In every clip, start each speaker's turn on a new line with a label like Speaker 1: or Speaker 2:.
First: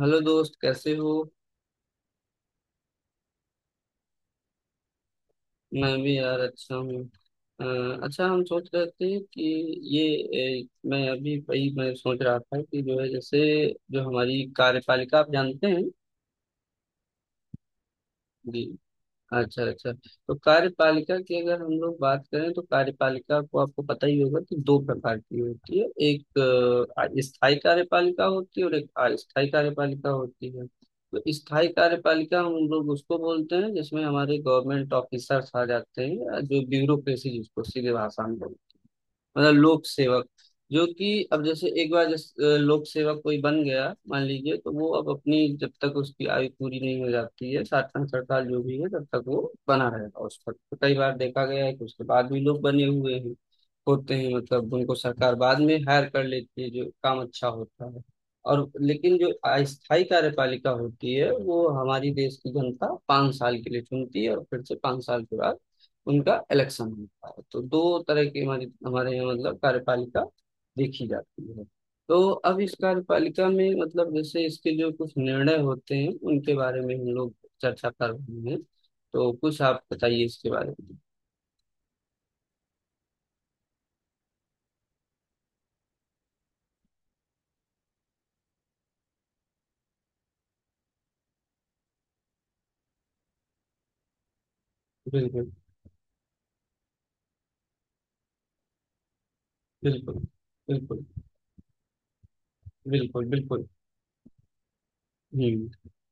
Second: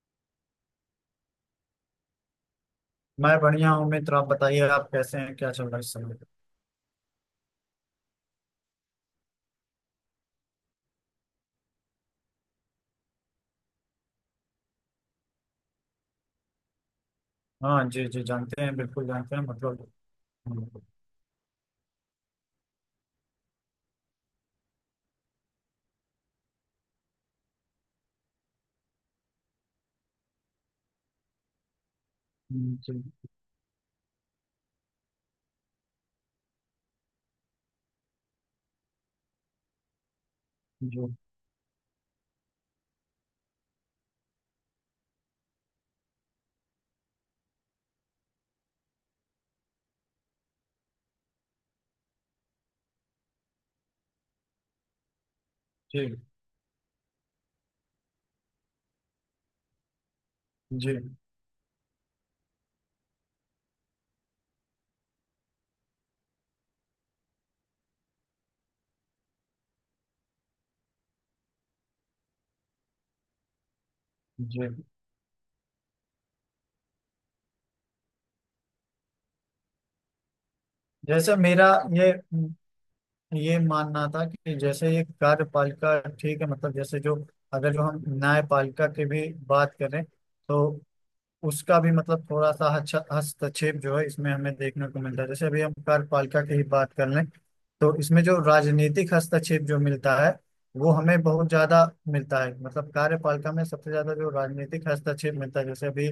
Speaker 1: Hello दोस्त, कैसे हो?
Speaker 2: मैं बढ़िया हूँ मित्र। आप बताइए, आप कैसे हैं? क्या चल रहा है इस
Speaker 1: मैं
Speaker 2: समय?
Speaker 1: भी यार अच्छा हूँ। अ, अच्छा, हम सोच रहे थे कि ये मैं अभी वही मैं सोच रहा था कि जो है जैसे जो हमारी कार्यपालिका, आप जानते हैं।
Speaker 2: हाँ जी जी,
Speaker 1: जी।
Speaker 2: जानते हैं, बिल्कुल जानते हैं,
Speaker 1: अच्छा
Speaker 2: मतलब।
Speaker 1: अच्छा। तो
Speaker 2: हम्म।
Speaker 1: कार्यपालिका की अगर हम लोग बात करें तो कार्यपालिका को आपको पता ही होगा कि दो प्रकार की होती है। एक स्थायी कार्यपालिका होती है और एक अस्थायी कार्यपालिका होती है। तो स्थायी कार्यपालिका हम लोग
Speaker 2: जी
Speaker 1: उसको बोलते हैं जिसमें हमारे गवर्नमेंट ऑफिसर्स आ जाते हैं, या जो ब्यूरोक्रेसी जिसको सीधे भाषा में बोलते हैं मतलब लोक सेवक। जो
Speaker 2: जी
Speaker 1: कि अब जैसे एक बार जैसे लोक सेवक कोई बन गया मान लीजिए, तो वो अब अपनी जब तक उसकी आयु पूरी नहीं हो जाती है, साठ पैंसठ साल जो भी है, तब तक वो बना रहेगा उस पद पर। कई बार देखा गया है कि उसके बाद भी लोग बने हुए हैं होते हैं, मतलब उनको सरकार बाद में
Speaker 2: जी
Speaker 1: हायर कर लेती है जो काम अच्छा होता है। और लेकिन जो अस्थायी कार्यपालिका
Speaker 2: जी
Speaker 1: होती है वो हमारी देश की जनता पाँच साल के लिए चुनती है, और फिर से पाँच साल के बाद उनका इलेक्शन होता है। तो दो तरह की हमारी हमारे यहाँ मतलब कार्यपालिका देखी जाती है। तो अब इस कार्यपालिका में मतलब जैसे
Speaker 2: जी।
Speaker 1: इसके जो कुछ निर्णय होते हैं उनके बारे में हम लोग चर्चा कर रहे हैं। तो कुछ आप बताइए इसके बारे में।
Speaker 2: जैसे मेरा ये ये मानना था कि जैसे ये कार्यपालिका ठीक है, मतलब जैसे जो, अगर जो हम न्यायपालिका की भी बात करें तो उसका भी मतलब थोड़ा सा हस्तक्षेप जो है इसमें हमें देखने को मिलता है। जैसे
Speaker 1: बिल्कुल।
Speaker 2: अभी हम कार्यपालिका की ही बात कर लें तो इसमें जो राजनीतिक हस्तक्षेप जो मिलता
Speaker 1: बिल्कुल
Speaker 2: है वो
Speaker 1: बिल्कुल।
Speaker 2: हमें बहुत ज्यादा मिलता है। मतलब
Speaker 1: बिल्कुल
Speaker 2: कार्यपालिका में
Speaker 1: बिल्कुल।
Speaker 2: सबसे ज्यादा जो राजनीतिक हस्तक्षेप मिलता है
Speaker 1: हम्म।
Speaker 2: जैसे अभी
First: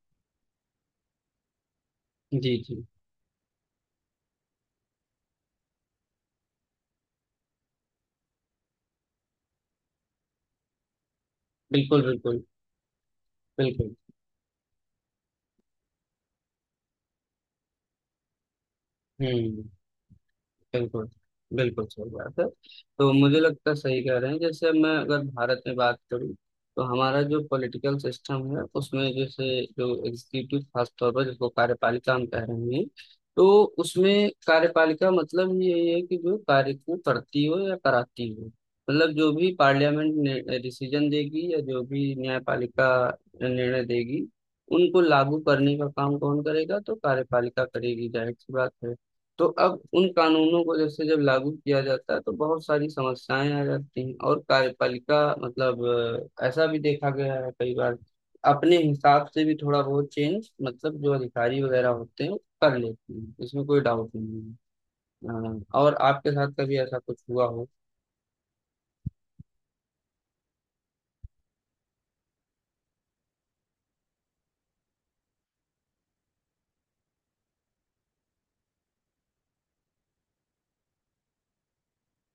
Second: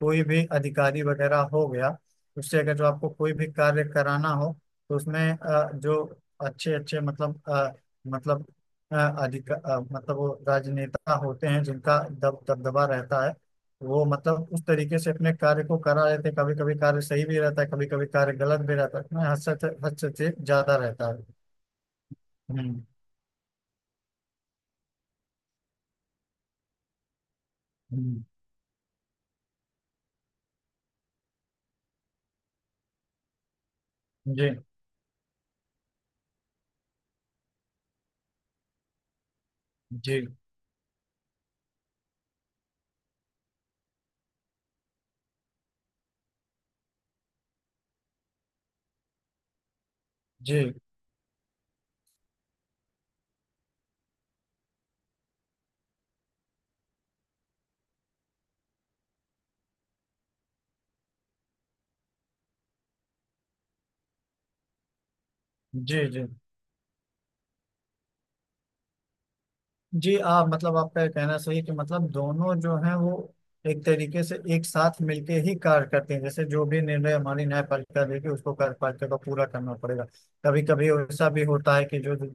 Speaker 2: कोई भी अधिकारी वगैरह हो गया
Speaker 1: जी
Speaker 2: उससे अगर
Speaker 1: जी।
Speaker 2: जो आपको कोई भी कार्य कराना हो तो उसमें जो अच्छे अच्छे मतलब मतलब अधिक मतलब वो राजनेता होते हैं जिनका
Speaker 1: बिल्कुल
Speaker 2: दब
Speaker 1: बिल्कुल।
Speaker 2: दबदबा रहता है।
Speaker 1: बिल्कुल।
Speaker 2: वो मतलब उस तरीके से अपने कार्य को करा लेते हैं। कभी कभी कार्य सही भी रहता है, कभी कभी कार्य गलत भी रहता है, उसमें हद से
Speaker 1: हम्म।
Speaker 2: हद से ज्यादा
Speaker 1: बिल्कुल,
Speaker 2: रहता है।
Speaker 1: बिल्कुल सही बात है।
Speaker 2: हम्म।
Speaker 1: तो मुझे लगता है सही कह रहे हैं। जैसे मैं अगर भारत में बात करूँ, तो हमारा जो पॉलिटिकल
Speaker 2: हम्म।
Speaker 1: सिस्टम है उसमें जैसे जो एग्जीक्यूटिव, खास तौर पर जिसको कार्यपालिका हम कह रहे हैं, तो उसमें
Speaker 2: जी
Speaker 1: कार्यपालिका मतलब ये है कि जो कार्य को करती हो या कराती हो। मतलब जो भी पार्लियामेंट
Speaker 2: जी
Speaker 1: ने डिसीजन देगी, या जो भी न्यायपालिका निर्णय देगी, उनको लागू करने का काम कौन करेगा? तो कार्यपालिका करेगी, जाहिर सी बात है। तो अब उन
Speaker 2: जी
Speaker 1: कानूनों को जैसे जब लागू किया जाता है तो बहुत सारी समस्याएं आ जाती हैं, और कार्यपालिका मतलब ऐसा भी देखा गया है कई बार अपने हिसाब से भी थोड़ा बहुत चेंज, मतलब जो अधिकारी वगैरह होते हैं वो कर लेते हैं, इसमें कोई डाउट नहीं है। और
Speaker 2: जी जी
Speaker 1: आपके साथ कभी ऐसा कुछ हुआ हो?
Speaker 2: जी। आप मतलब आपका ये कहना सही है कि मतलब दोनों जो हैं वो एक तरीके से एक साथ मिलके ही कार्य करते हैं। जैसे जो भी निर्णय हमारी न्यायपालिका देगी उसको कार्यपालिका को पूरा करना पड़ेगा। कभी कभी ऐसा भी होता है कि जो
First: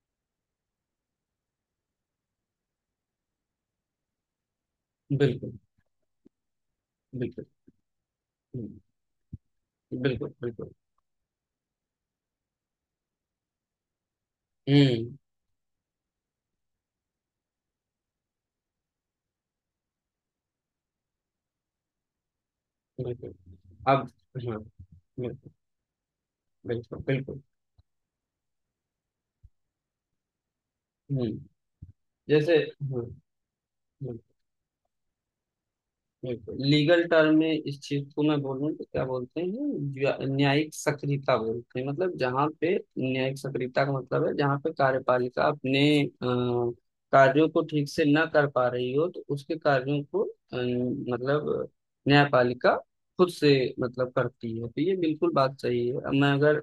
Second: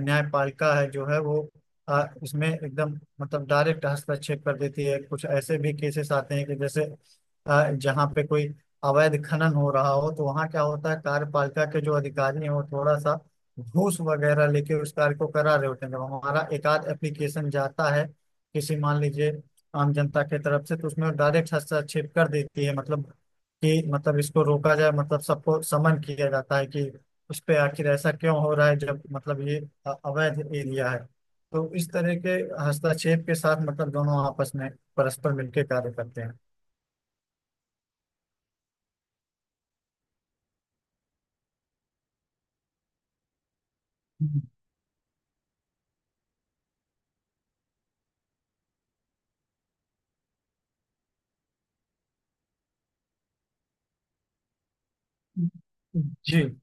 Speaker 2: न्यायपालिका है जो है वो इसमें एकदम मतलब डायरेक्ट हस्तक्षेप कर देती है। कुछ
Speaker 1: बिल्कुल।
Speaker 2: ऐसे भी केसेस आते हैं कि जैसे
Speaker 1: बिल्कुल।
Speaker 2: जहाँ पे कोई
Speaker 1: हम्म,
Speaker 2: अवैध खनन हो रहा हो तो
Speaker 1: बिल्कुल।
Speaker 2: वहाँ क्या
Speaker 1: बिल्कुल।
Speaker 2: होता है कार्यपालिका के जो अधिकारी हैं वो थोड़ा सा घूस वगैरह लेके उस कार्य
Speaker 1: हम्म।
Speaker 2: को करा रहे होते हैं। जब हमारा एक आध एप्लीकेशन जाता है किसी मान लीजिए आम जनता के तरफ से तो उसमें डायरेक्ट हस्तक्षेप कर देती है मतलब
Speaker 1: बिल्कुल।
Speaker 2: कि
Speaker 1: अब
Speaker 2: मतलब इसको
Speaker 1: हाँ,
Speaker 2: रोका जाए, मतलब
Speaker 1: बिल्कुल
Speaker 2: सबको समन किया जाता है कि
Speaker 1: बिल्कुल। बिल्कुल।
Speaker 2: उस पे आखिर ऐसा क्यों हो रहा है, जब मतलब ये अवैध एरिया है।
Speaker 1: हम्म।
Speaker 2: तो इस तरह के
Speaker 1: जैसे हाँ,
Speaker 2: हस्तक्षेप के साथ मतलब दोनों आपस में परस्पर मिलकर कार्य करते हैं।
Speaker 1: बिल्कुल। लीगल टर्म में इस चीज को मैं बोलूँ तो क्या बोलते हैं, न्यायिक सक्रियता बोलते हैं। मतलब जहाँ पे न्यायिक सक्रियता का मतलब है,
Speaker 2: हम्म।
Speaker 1: जहाँ पे कार्यपालिका अपने कार्यों को ठीक से ना कर पा रही हो तो उसके कार्यों को मतलब न्यायपालिका खुद से मतलब करती है। तो ये बिल्कुल बात सही है। अब मैं
Speaker 2: जी।
Speaker 1: अगर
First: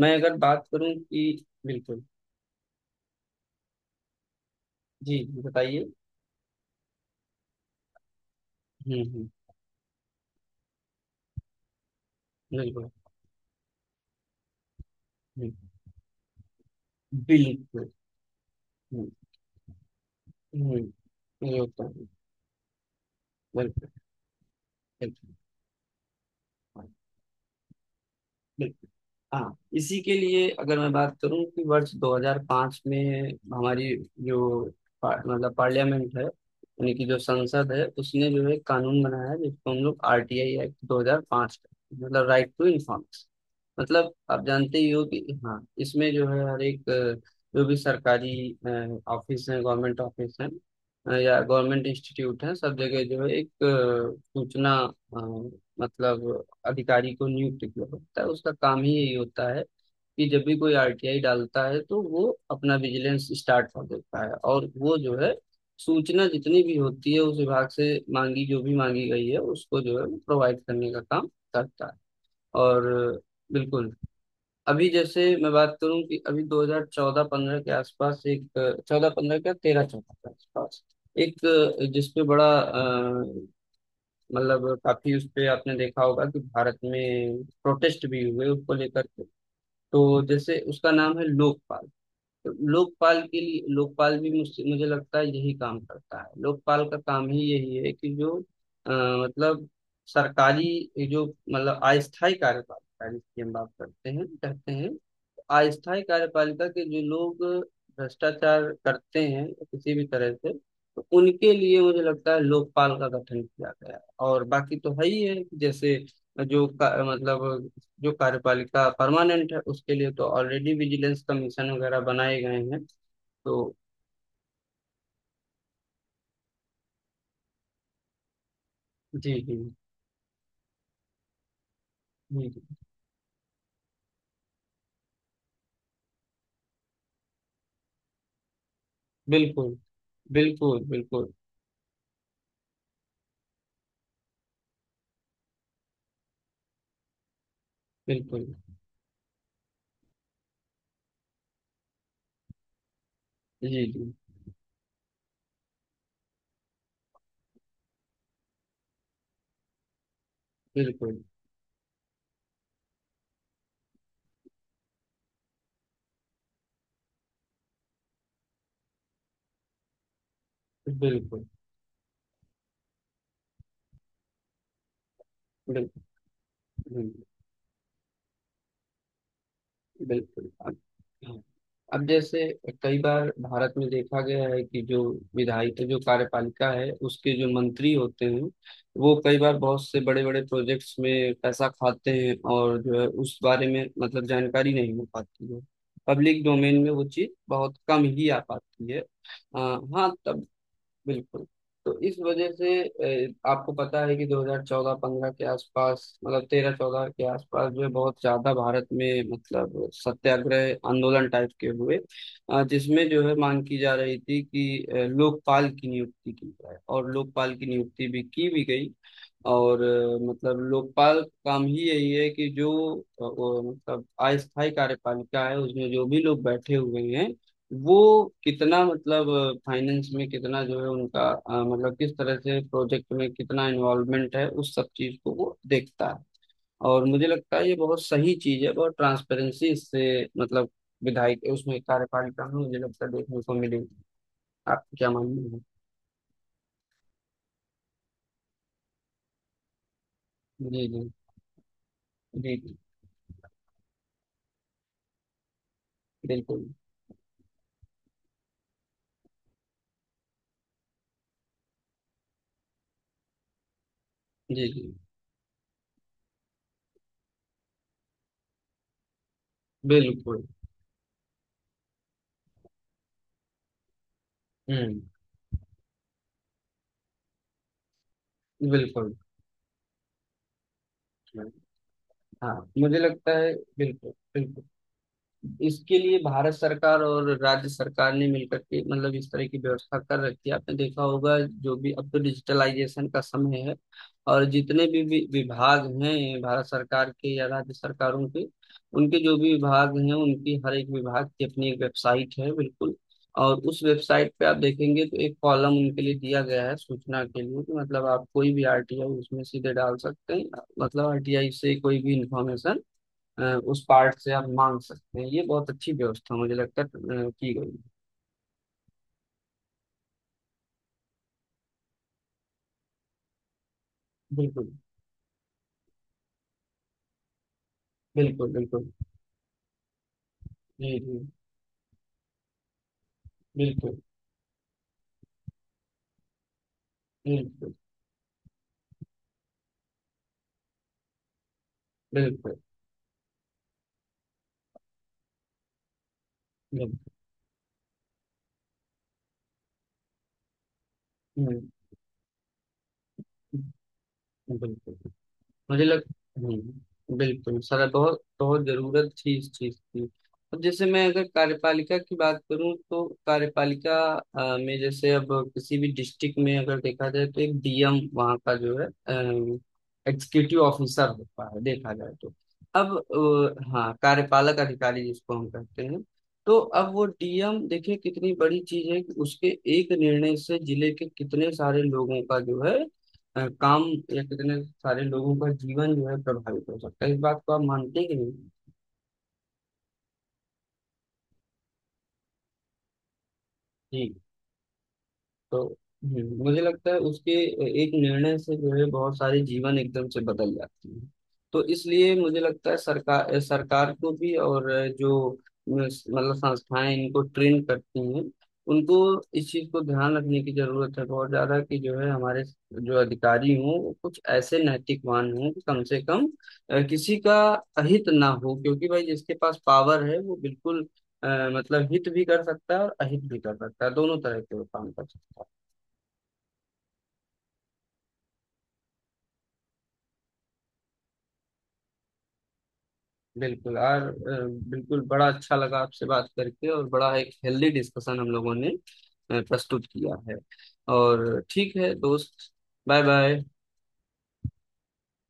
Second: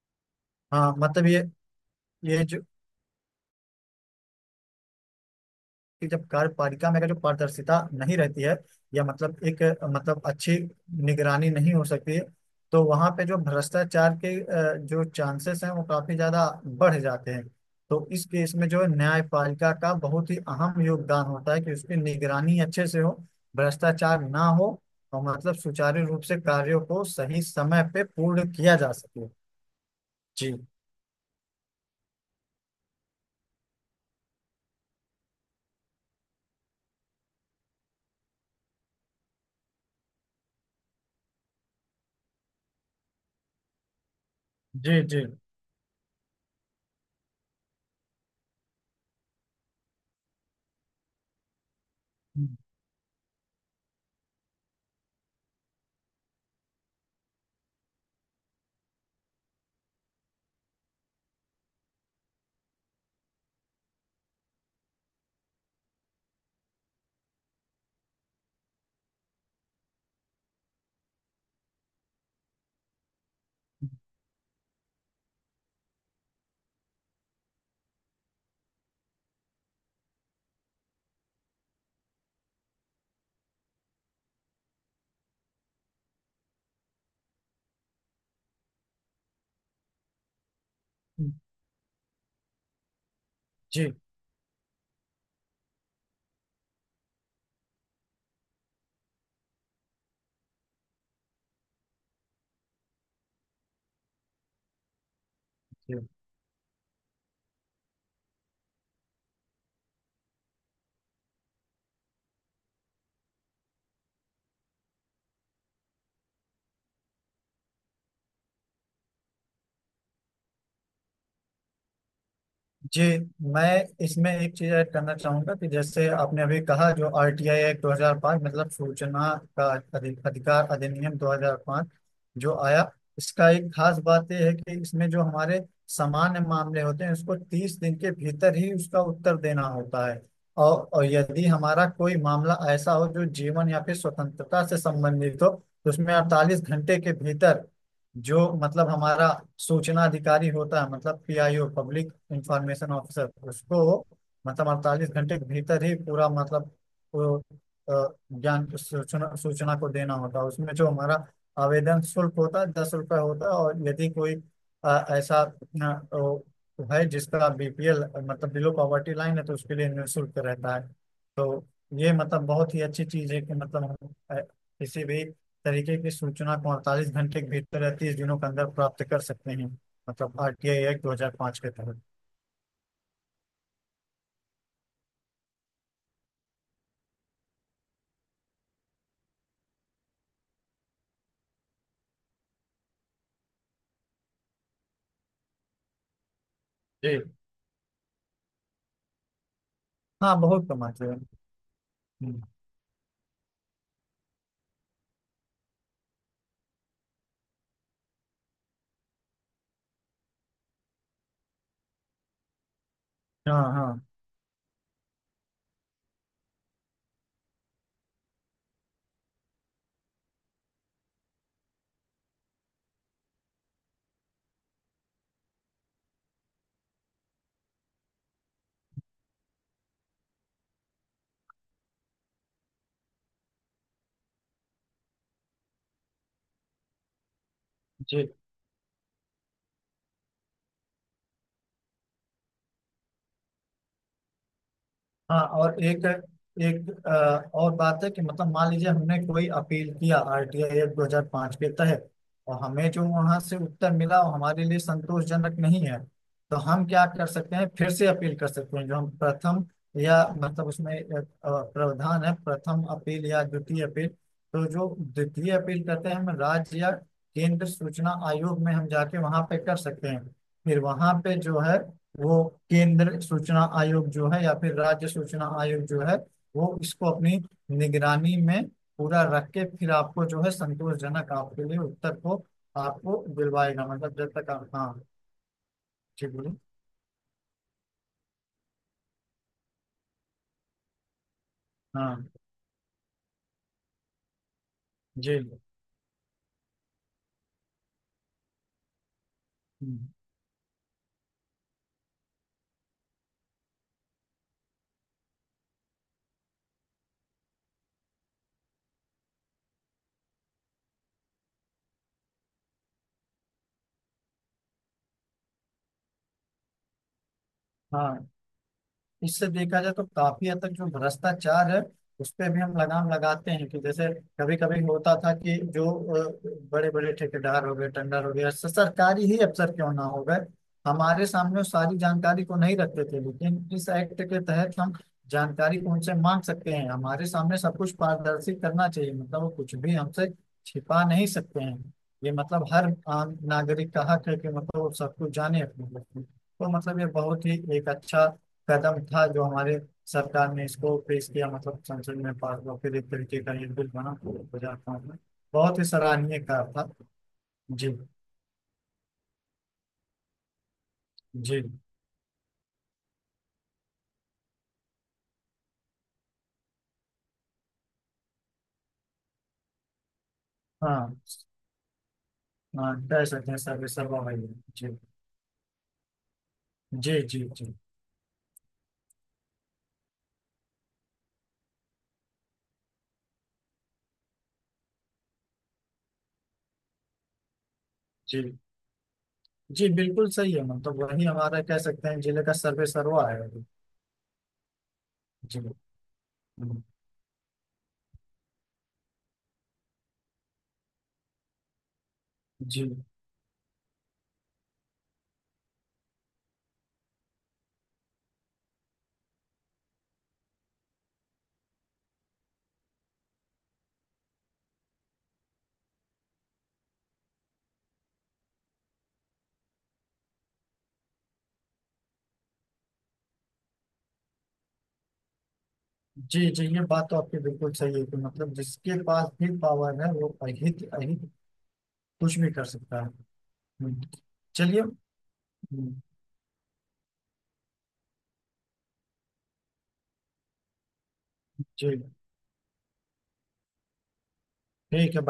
Speaker 1: मैं अगर बात
Speaker 2: हाँ,
Speaker 1: करूं
Speaker 2: मतलब ये
Speaker 1: कि बिल्कुल।
Speaker 2: ये जो
Speaker 1: जी बताइए।
Speaker 2: कि जब कार्यपालिका में अगर जो पारदर्शिता नहीं रहती है या
Speaker 1: हम्म।
Speaker 2: मतलब एक मतलब अच्छी निगरानी नहीं हो सकती है, तो
Speaker 1: बिल्कुल।
Speaker 2: वहां पे जो भ्रष्टाचार के जो चांसेस
Speaker 1: हम्म,
Speaker 2: हैं वो काफी ज्यादा बढ़ जाते हैं।
Speaker 1: बिल्कुल।
Speaker 2: तो इस केस में जो है,
Speaker 1: हम्म
Speaker 2: न्यायपालिका का बहुत ही
Speaker 1: हम्म।
Speaker 2: अहम योगदान होता
Speaker 1: ये
Speaker 2: है कि
Speaker 1: होता
Speaker 2: उसकी
Speaker 1: है।
Speaker 2: निगरानी अच्छे से हो,
Speaker 1: बिल्कुल
Speaker 2: भ्रष्टाचार ना हो और
Speaker 1: बिल्कुल
Speaker 2: मतलब सुचारू रूप से कार्यों को सही समय पे पूर्ण किया
Speaker 1: बिल्कुल।
Speaker 2: जा सके।
Speaker 1: हाँ, इसी के लिए
Speaker 2: जी
Speaker 1: अगर मैं बात करूं कि वर्ष 2005 में हमारी जो मतलब पार्लियामेंट है, यानी कि जो संसद है, उसने जो है एक कानून बनाया है जिसको हम लोग आरटीआई एक्ट 2005 कहते हैं, मतलब राइट टू इन्फॉर्मेशन। मतलब आप जानते ही
Speaker 2: जी
Speaker 1: हो
Speaker 2: जी
Speaker 1: कि हाँ, इसमें जो है हर एक जो भी सरकारी ऑफिस है, गवर्नमेंट ऑफिस है, या गवर्नमेंट इंस्टीट्यूट है, सब जगह जो है एक सूचना अ, मतलब अधिकारी को नियुक्त किया होता है। उसका काम ही यही होता है कि जब भी कोई आरटीआई डालता है तो वो अपना विजिलेंस स्टार्ट कर देता है, और वो जो है सूचना जितनी भी होती है उस विभाग से मांगी, जो भी मांगी गई है उसको जो है प्रोवाइड करने का काम करता है। और बिल्कुल, अभी जैसे मैं बात करूं कि अभी 2014-15 के आसपास, एक 14-15 का, 13-14 के आसपास एक, जिसपे बड़ा मतलब काफी उस पे आपने देखा होगा कि भारत में प्रोटेस्ट भी हुए उसको लेकर के। तो जैसे उसका नाम है लोकपाल। तो लोकपाल के लिए,
Speaker 2: जी
Speaker 1: लोकपाल भी मुझसे मुझे लगता है यही काम करता है। लोकपाल का काम ही यही है कि जो अ, मतलब सरकारी जो मतलब अस्थायी कार्यपालिका जिसकी हम बात करते हैं कहते हैं,
Speaker 2: जी
Speaker 1: अस्थायी कार्यपालिका के जो लोग भ्रष्टाचार करते हैं किसी भी तरह से, तो उनके लिए मुझे लगता है लोकपाल का गठन किया गया है। और बाकी तो है ही है कि जैसे जो मतलब जो कार्यपालिका परमानेंट है उसके लिए तो ऑलरेडी विजिलेंस कमीशन वगैरह बनाए गए हैं।
Speaker 2: जी। मैं
Speaker 1: तो
Speaker 2: इसमें एक चीज ऐड करना चाहूंगा कि जैसे आपने अभी कहा जो आरटीआई एक्ट 2005, मतलब सूचना
Speaker 1: जी जी।
Speaker 2: का अधिकार अधिनियम 2005
Speaker 1: जी
Speaker 2: जो
Speaker 1: जी।
Speaker 2: आया, इसका एक खास बात यह है कि इसमें जो हमारे सामान्य मामले होते हैं उसको तीस दिन के भीतर ही उसका उत्तर देना
Speaker 1: बिल्कुल
Speaker 2: होता है। और,
Speaker 1: बिल्कुल।
Speaker 2: और
Speaker 1: बिल्कुल
Speaker 2: यदि हमारा कोई मामला ऐसा हो जो जीवन या फिर स्वतंत्रता से संबंधित हो तो उसमें अड़तालीस घंटे के भीतर
Speaker 1: बिल्कुल।
Speaker 2: जो मतलब हमारा सूचना अधिकारी होता है, मतलब पीआईओ पब्लिक इंफॉर्मेशन ऑफिसर, उसको
Speaker 1: जी जी।
Speaker 2: मतलब अड़तालीस घंटे के भीतर ही पूरा मतलब वो ज्ञान सूचना सूचना को देना होता है। उसमें जो
Speaker 1: बिल्कुल
Speaker 2: हमारा आवेदन शुल्क होता है दस रुपये होता है। और यदि कोई ऐसा वो है जिसका बीपीएल मतलब बिलो पॉवर्टी लाइन है तो उसके लिए निःशुल्क रहता है।
Speaker 1: बिल्कुल।
Speaker 2: तो ये मतलब बहुत ही अच्छी चीज है कि मतलब हम किसी भी तरीके
Speaker 1: बिल्कुल।
Speaker 2: की सूचना को अड़तालीस
Speaker 1: जी।
Speaker 2: घंटे के भीतर या तीस दिनों के अंदर प्राप्त कर सकते हैं, मतलब
Speaker 1: बिल्कुल। अब
Speaker 2: आरटीआई एक्ट दो हजार पाँच के तहत।
Speaker 1: अब जैसे कई बार भारत में देखा गया है कि जो विधायिका, जो कार्यपालिका है उसके जो मंत्री होते हैं, वो कई बार बहुत से बड़े बड़े प्रोजेक्ट्स में पैसा खाते हैं, और जो है उस बारे में मतलब जानकारी नहीं हो पाती है, पब्लिक डोमेन में वो
Speaker 2: जी।
Speaker 1: चीज बहुत कम ही आ पाती है। हाँ
Speaker 2: हाँ
Speaker 1: तब
Speaker 2: बहुत कमाते हैं।
Speaker 1: बिल्कुल। तो इस
Speaker 2: हम्म।
Speaker 1: वजह से आपको पता है कि 2014-15 के आसपास, मतलब 13-14 के आसपास, जो है बहुत ज्यादा भारत में मतलब सत्याग्रह आंदोलन टाइप के हुए, जिसमें जो है
Speaker 2: हाँ
Speaker 1: मांग की जा
Speaker 2: हाँ।
Speaker 1: रही थी कि लोकपाल की नियुक्ति की जाए, और लोकपाल की नियुक्ति भी की भी गई। और मतलब लोकपाल का काम ही यही है कि जो वो, मतलब अस्थायी कार्यपालिका है उसमें जो भी लोग बैठे हुए हैं, वो कितना मतलब फाइनेंस में कितना जो है उनका मतलब किस तरह से प्रोजेक्ट में कितना इन्वॉल्वमेंट है, उस सब चीज को वो देखता है। और मुझे लगता है ये बहुत सही चीज है, बहुत ट्रांसपेरेंसी इससे मतलब विधायक उसमें कार्यपालिका में मुझे लगता है देखने को मिलेगी। आप क्या
Speaker 2: हाँ
Speaker 1: मानना है?
Speaker 2: और एक एक और बात है कि मतलब मान लीजिए हमने कोई अपील किया आरटीआई
Speaker 1: जी
Speaker 2: एक्ट
Speaker 1: जी।
Speaker 2: 2005 के तहत
Speaker 1: जी
Speaker 2: और
Speaker 1: जी।
Speaker 2: हमें जो वहां से उत्तर मिला वो हमारे लिए संतोषजनक नहीं है, तो
Speaker 1: बिल्कुल।
Speaker 2: हम क्या कर सकते हैं? फिर से अपील कर सकते हैं। जो हम प्रथम या मतलब उसमें एक, अ, प्रावधान है प्रथम अपील या द्वितीय अपील। तो
Speaker 1: जी जी।
Speaker 2: जो द्वितीय अपील करते हैं हम राज्य या केंद्र सूचना आयोग में हम जाके वहां पे कर सकते हैं।
Speaker 1: बिल्कुल।
Speaker 2: फिर वहां पे जो है वो केंद्र सूचना आयोग जो है या फिर
Speaker 1: हम्म।
Speaker 2: राज्य सूचना आयोग जो है वो इसको अपनी निगरानी में
Speaker 1: बिल्कुल।
Speaker 2: पूरा रख के फिर आपको जो है संतोषजनक आपके लिए उत्तर को
Speaker 1: हाँ, मुझे
Speaker 2: आपको
Speaker 1: लगता है
Speaker 2: दिलवाएगा,
Speaker 1: बिल्कुल
Speaker 2: मतलब जब तक
Speaker 1: बिल्कुल।
Speaker 2: आप। हाँ।
Speaker 1: इसके लिए
Speaker 2: ठीक बोलिए।
Speaker 1: भारत सरकार और राज्य सरकार ने मिलकर के मतलब इस तरह की व्यवस्था कर रखी है। आपने देखा होगा, जो भी अब तो
Speaker 2: हाँ।
Speaker 1: डिजिटलाइजेशन का समय है, और जितने भी
Speaker 2: जी।
Speaker 1: विभाग हैं भारत सरकार के या राज्य सरकारों के, उनके जो भी विभाग
Speaker 2: हम्म।
Speaker 1: हैं, उनकी हर एक विभाग की अपनी एक वेबसाइट है, बिल्कुल। और उस वेबसाइट पे आप देखेंगे तो एक कॉलम उनके लिए दिया गया है सूचना के लिए, कि मतलब आप कोई भी आरटीआई उसमें सीधे डाल सकते हैं। मतलब आरटीआई से कोई भी इंफॉर्मेशन उस पार्ट से आप मांग सकते हैं। ये बहुत अच्छी व्यवस्था मुझे लगता है की गई है।
Speaker 2: हाँ, इससे देखा जाए तो काफी हद तक जो भ्रष्टाचार है उस पे भी हम लगाम लगाते हैं कि जैसे कभी
Speaker 1: बिल्कुल
Speaker 2: कभी होता था कि जो बड़े बड़े ठेकेदार हो गए टेंडर हो गए
Speaker 1: बिल्कुल। बिल्कुल।
Speaker 2: सरकारी ही अफसर क्यों ना हो गए
Speaker 1: जी जी।
Speaker 2: हमारे सामने वो सारी जानकारी को नहीं रखते थे, लेकिन इस
Speaker 1: बिल्कुल
Speaker 2: एक्ट के तहत हम जानकारी को उनसे मांग सकते हैं। हमारे सामने
Speaker 1: बिल्कुल।
Speaker 2: सब कुछ पारदर्शी करना चाहिए, मतलब वो कुछ भी हमसे छिपा नहीं सकते हैं। ये
Speaker 1: बिल्कुल
Speaker 2: मतलब हर आम नागरिक का हक है कि मतलब वो सब कुछ जाने अपने बारे में। तो मतलब ये
Speaker 1: बिल्कुल।
Speaker 2: बहुत ही एक अच्छा कदम था जो हमारे सरकार ने इसको पेश किया,
Speaker 1: हम्म,
Speaker 2: मतलब संसद में पास हुआ, फिर एक तरीके का ये बिल बना गुजरात
Speaker 1: बिल्कुल।
Speaker 2: में। बहुत
Speaker 1: मुझे
Speaker 2: ही
Speaker 1: लग
Speaker 2: सराहनीय कार्य था।
Speaker 1: बिल्कुल
Speaker 2: जी।
Speaker 1: सर, बहुत बहुत जरूरत थी इस चीज की। अब जैसे मैं अगर
Speaker 2: जी।
Speaker 1: कार्यपालिका की बात करूं तो कार्यपालिका में जैसे अब किसी भी डिस्ट्रिक्ट में अगर देखा जाए तो एक डीएम वहाँ का जो है एग्जीक्यूटिव ऑफिसर
Speaker 2: हाँ
Speaker 1: होता है, देखा जाए तो।
Speaker 2: हाँ
Speaker 1: अब
Speaker 2: कह सकते हैं, सर्वे
Speaker 1: हाँ,
Speaker 2: सर्वा भाई है।
Speaker 1: कार्यपालक
Speaker 2: जी
Speaker 1: अधिकारी जिसको हम कहते हैं। तो अब वो
Speaker 2: जी जी
Speaker 1: डीएम,
Speaker 2: जी
Speaker 1: देखिए कितनी बड़ी चीज है कि उसके एक निर्णय से जिले के कितने सारे लोगों का जो है काम, या कितने सारे लोगों का जीवन जो है प्रभावित हो सकता है। इस बात को आप मानते हैं कि नहीं?
Speaker 2: जी जी बिल्कुल सही है, मतलब वही हमारा कह सकते हैं जिले का सर्वे सर्वा है अभी।
Speaker 1: जी।
Speaker 2: जी।
Speaker 1: तो मुझे
Speaker 2: हम्म।
Speaker 1: लगता है उसके एक निर्णय से जो है बहुत सारे जीवन एकदम से बदल जाते हैं। तो इसलिए मुझे लगता है
Speaker 2: जी
Speaker 1: सरकार, सरकार को भी और जो मतलब संस्थाएं इनको ट्रेन करती हैं उनको इस चीज को ध्यान रखने की जरूरत है बहुत ज्यादा, कि जो है हमारे जो अधिकारी हों वो कुछ ऐसे नैतिकवान हों कि कम से कम किसी का अहित ना हो, क्योंकि भाई जिसके पास पावर है वो बिल्कुल अ, मतलब हित भी कर सकता है और अहित भी कर सकता है, दोनों तरह के वो काम कर सकता है।
Speaker 2: जी जी ये बात तो आपकी बिल्कुल सही है कि मतलब जिसके पास भी पावर है वो अहित अहित कुछ भी कर सकता है।
Speaker 1: बिल्कुल
Speaker 2: हम्म।
Speaker 1: और
Speaker 2: चलिए।
Speaker 1: बिल्कुल, बड़ा अच्छा लगा
Speaker 2: हम्म।
Speaker 1: आपसे बात करके, और बड़ा एक हेल्दी डिस्कशन हम लोगों ने प्रस्तुत किया है। और ठीक
Speaker 2: जी।
Speaker 1: है दोस्त, बाय बाय।
Speaker 2: ठीक है।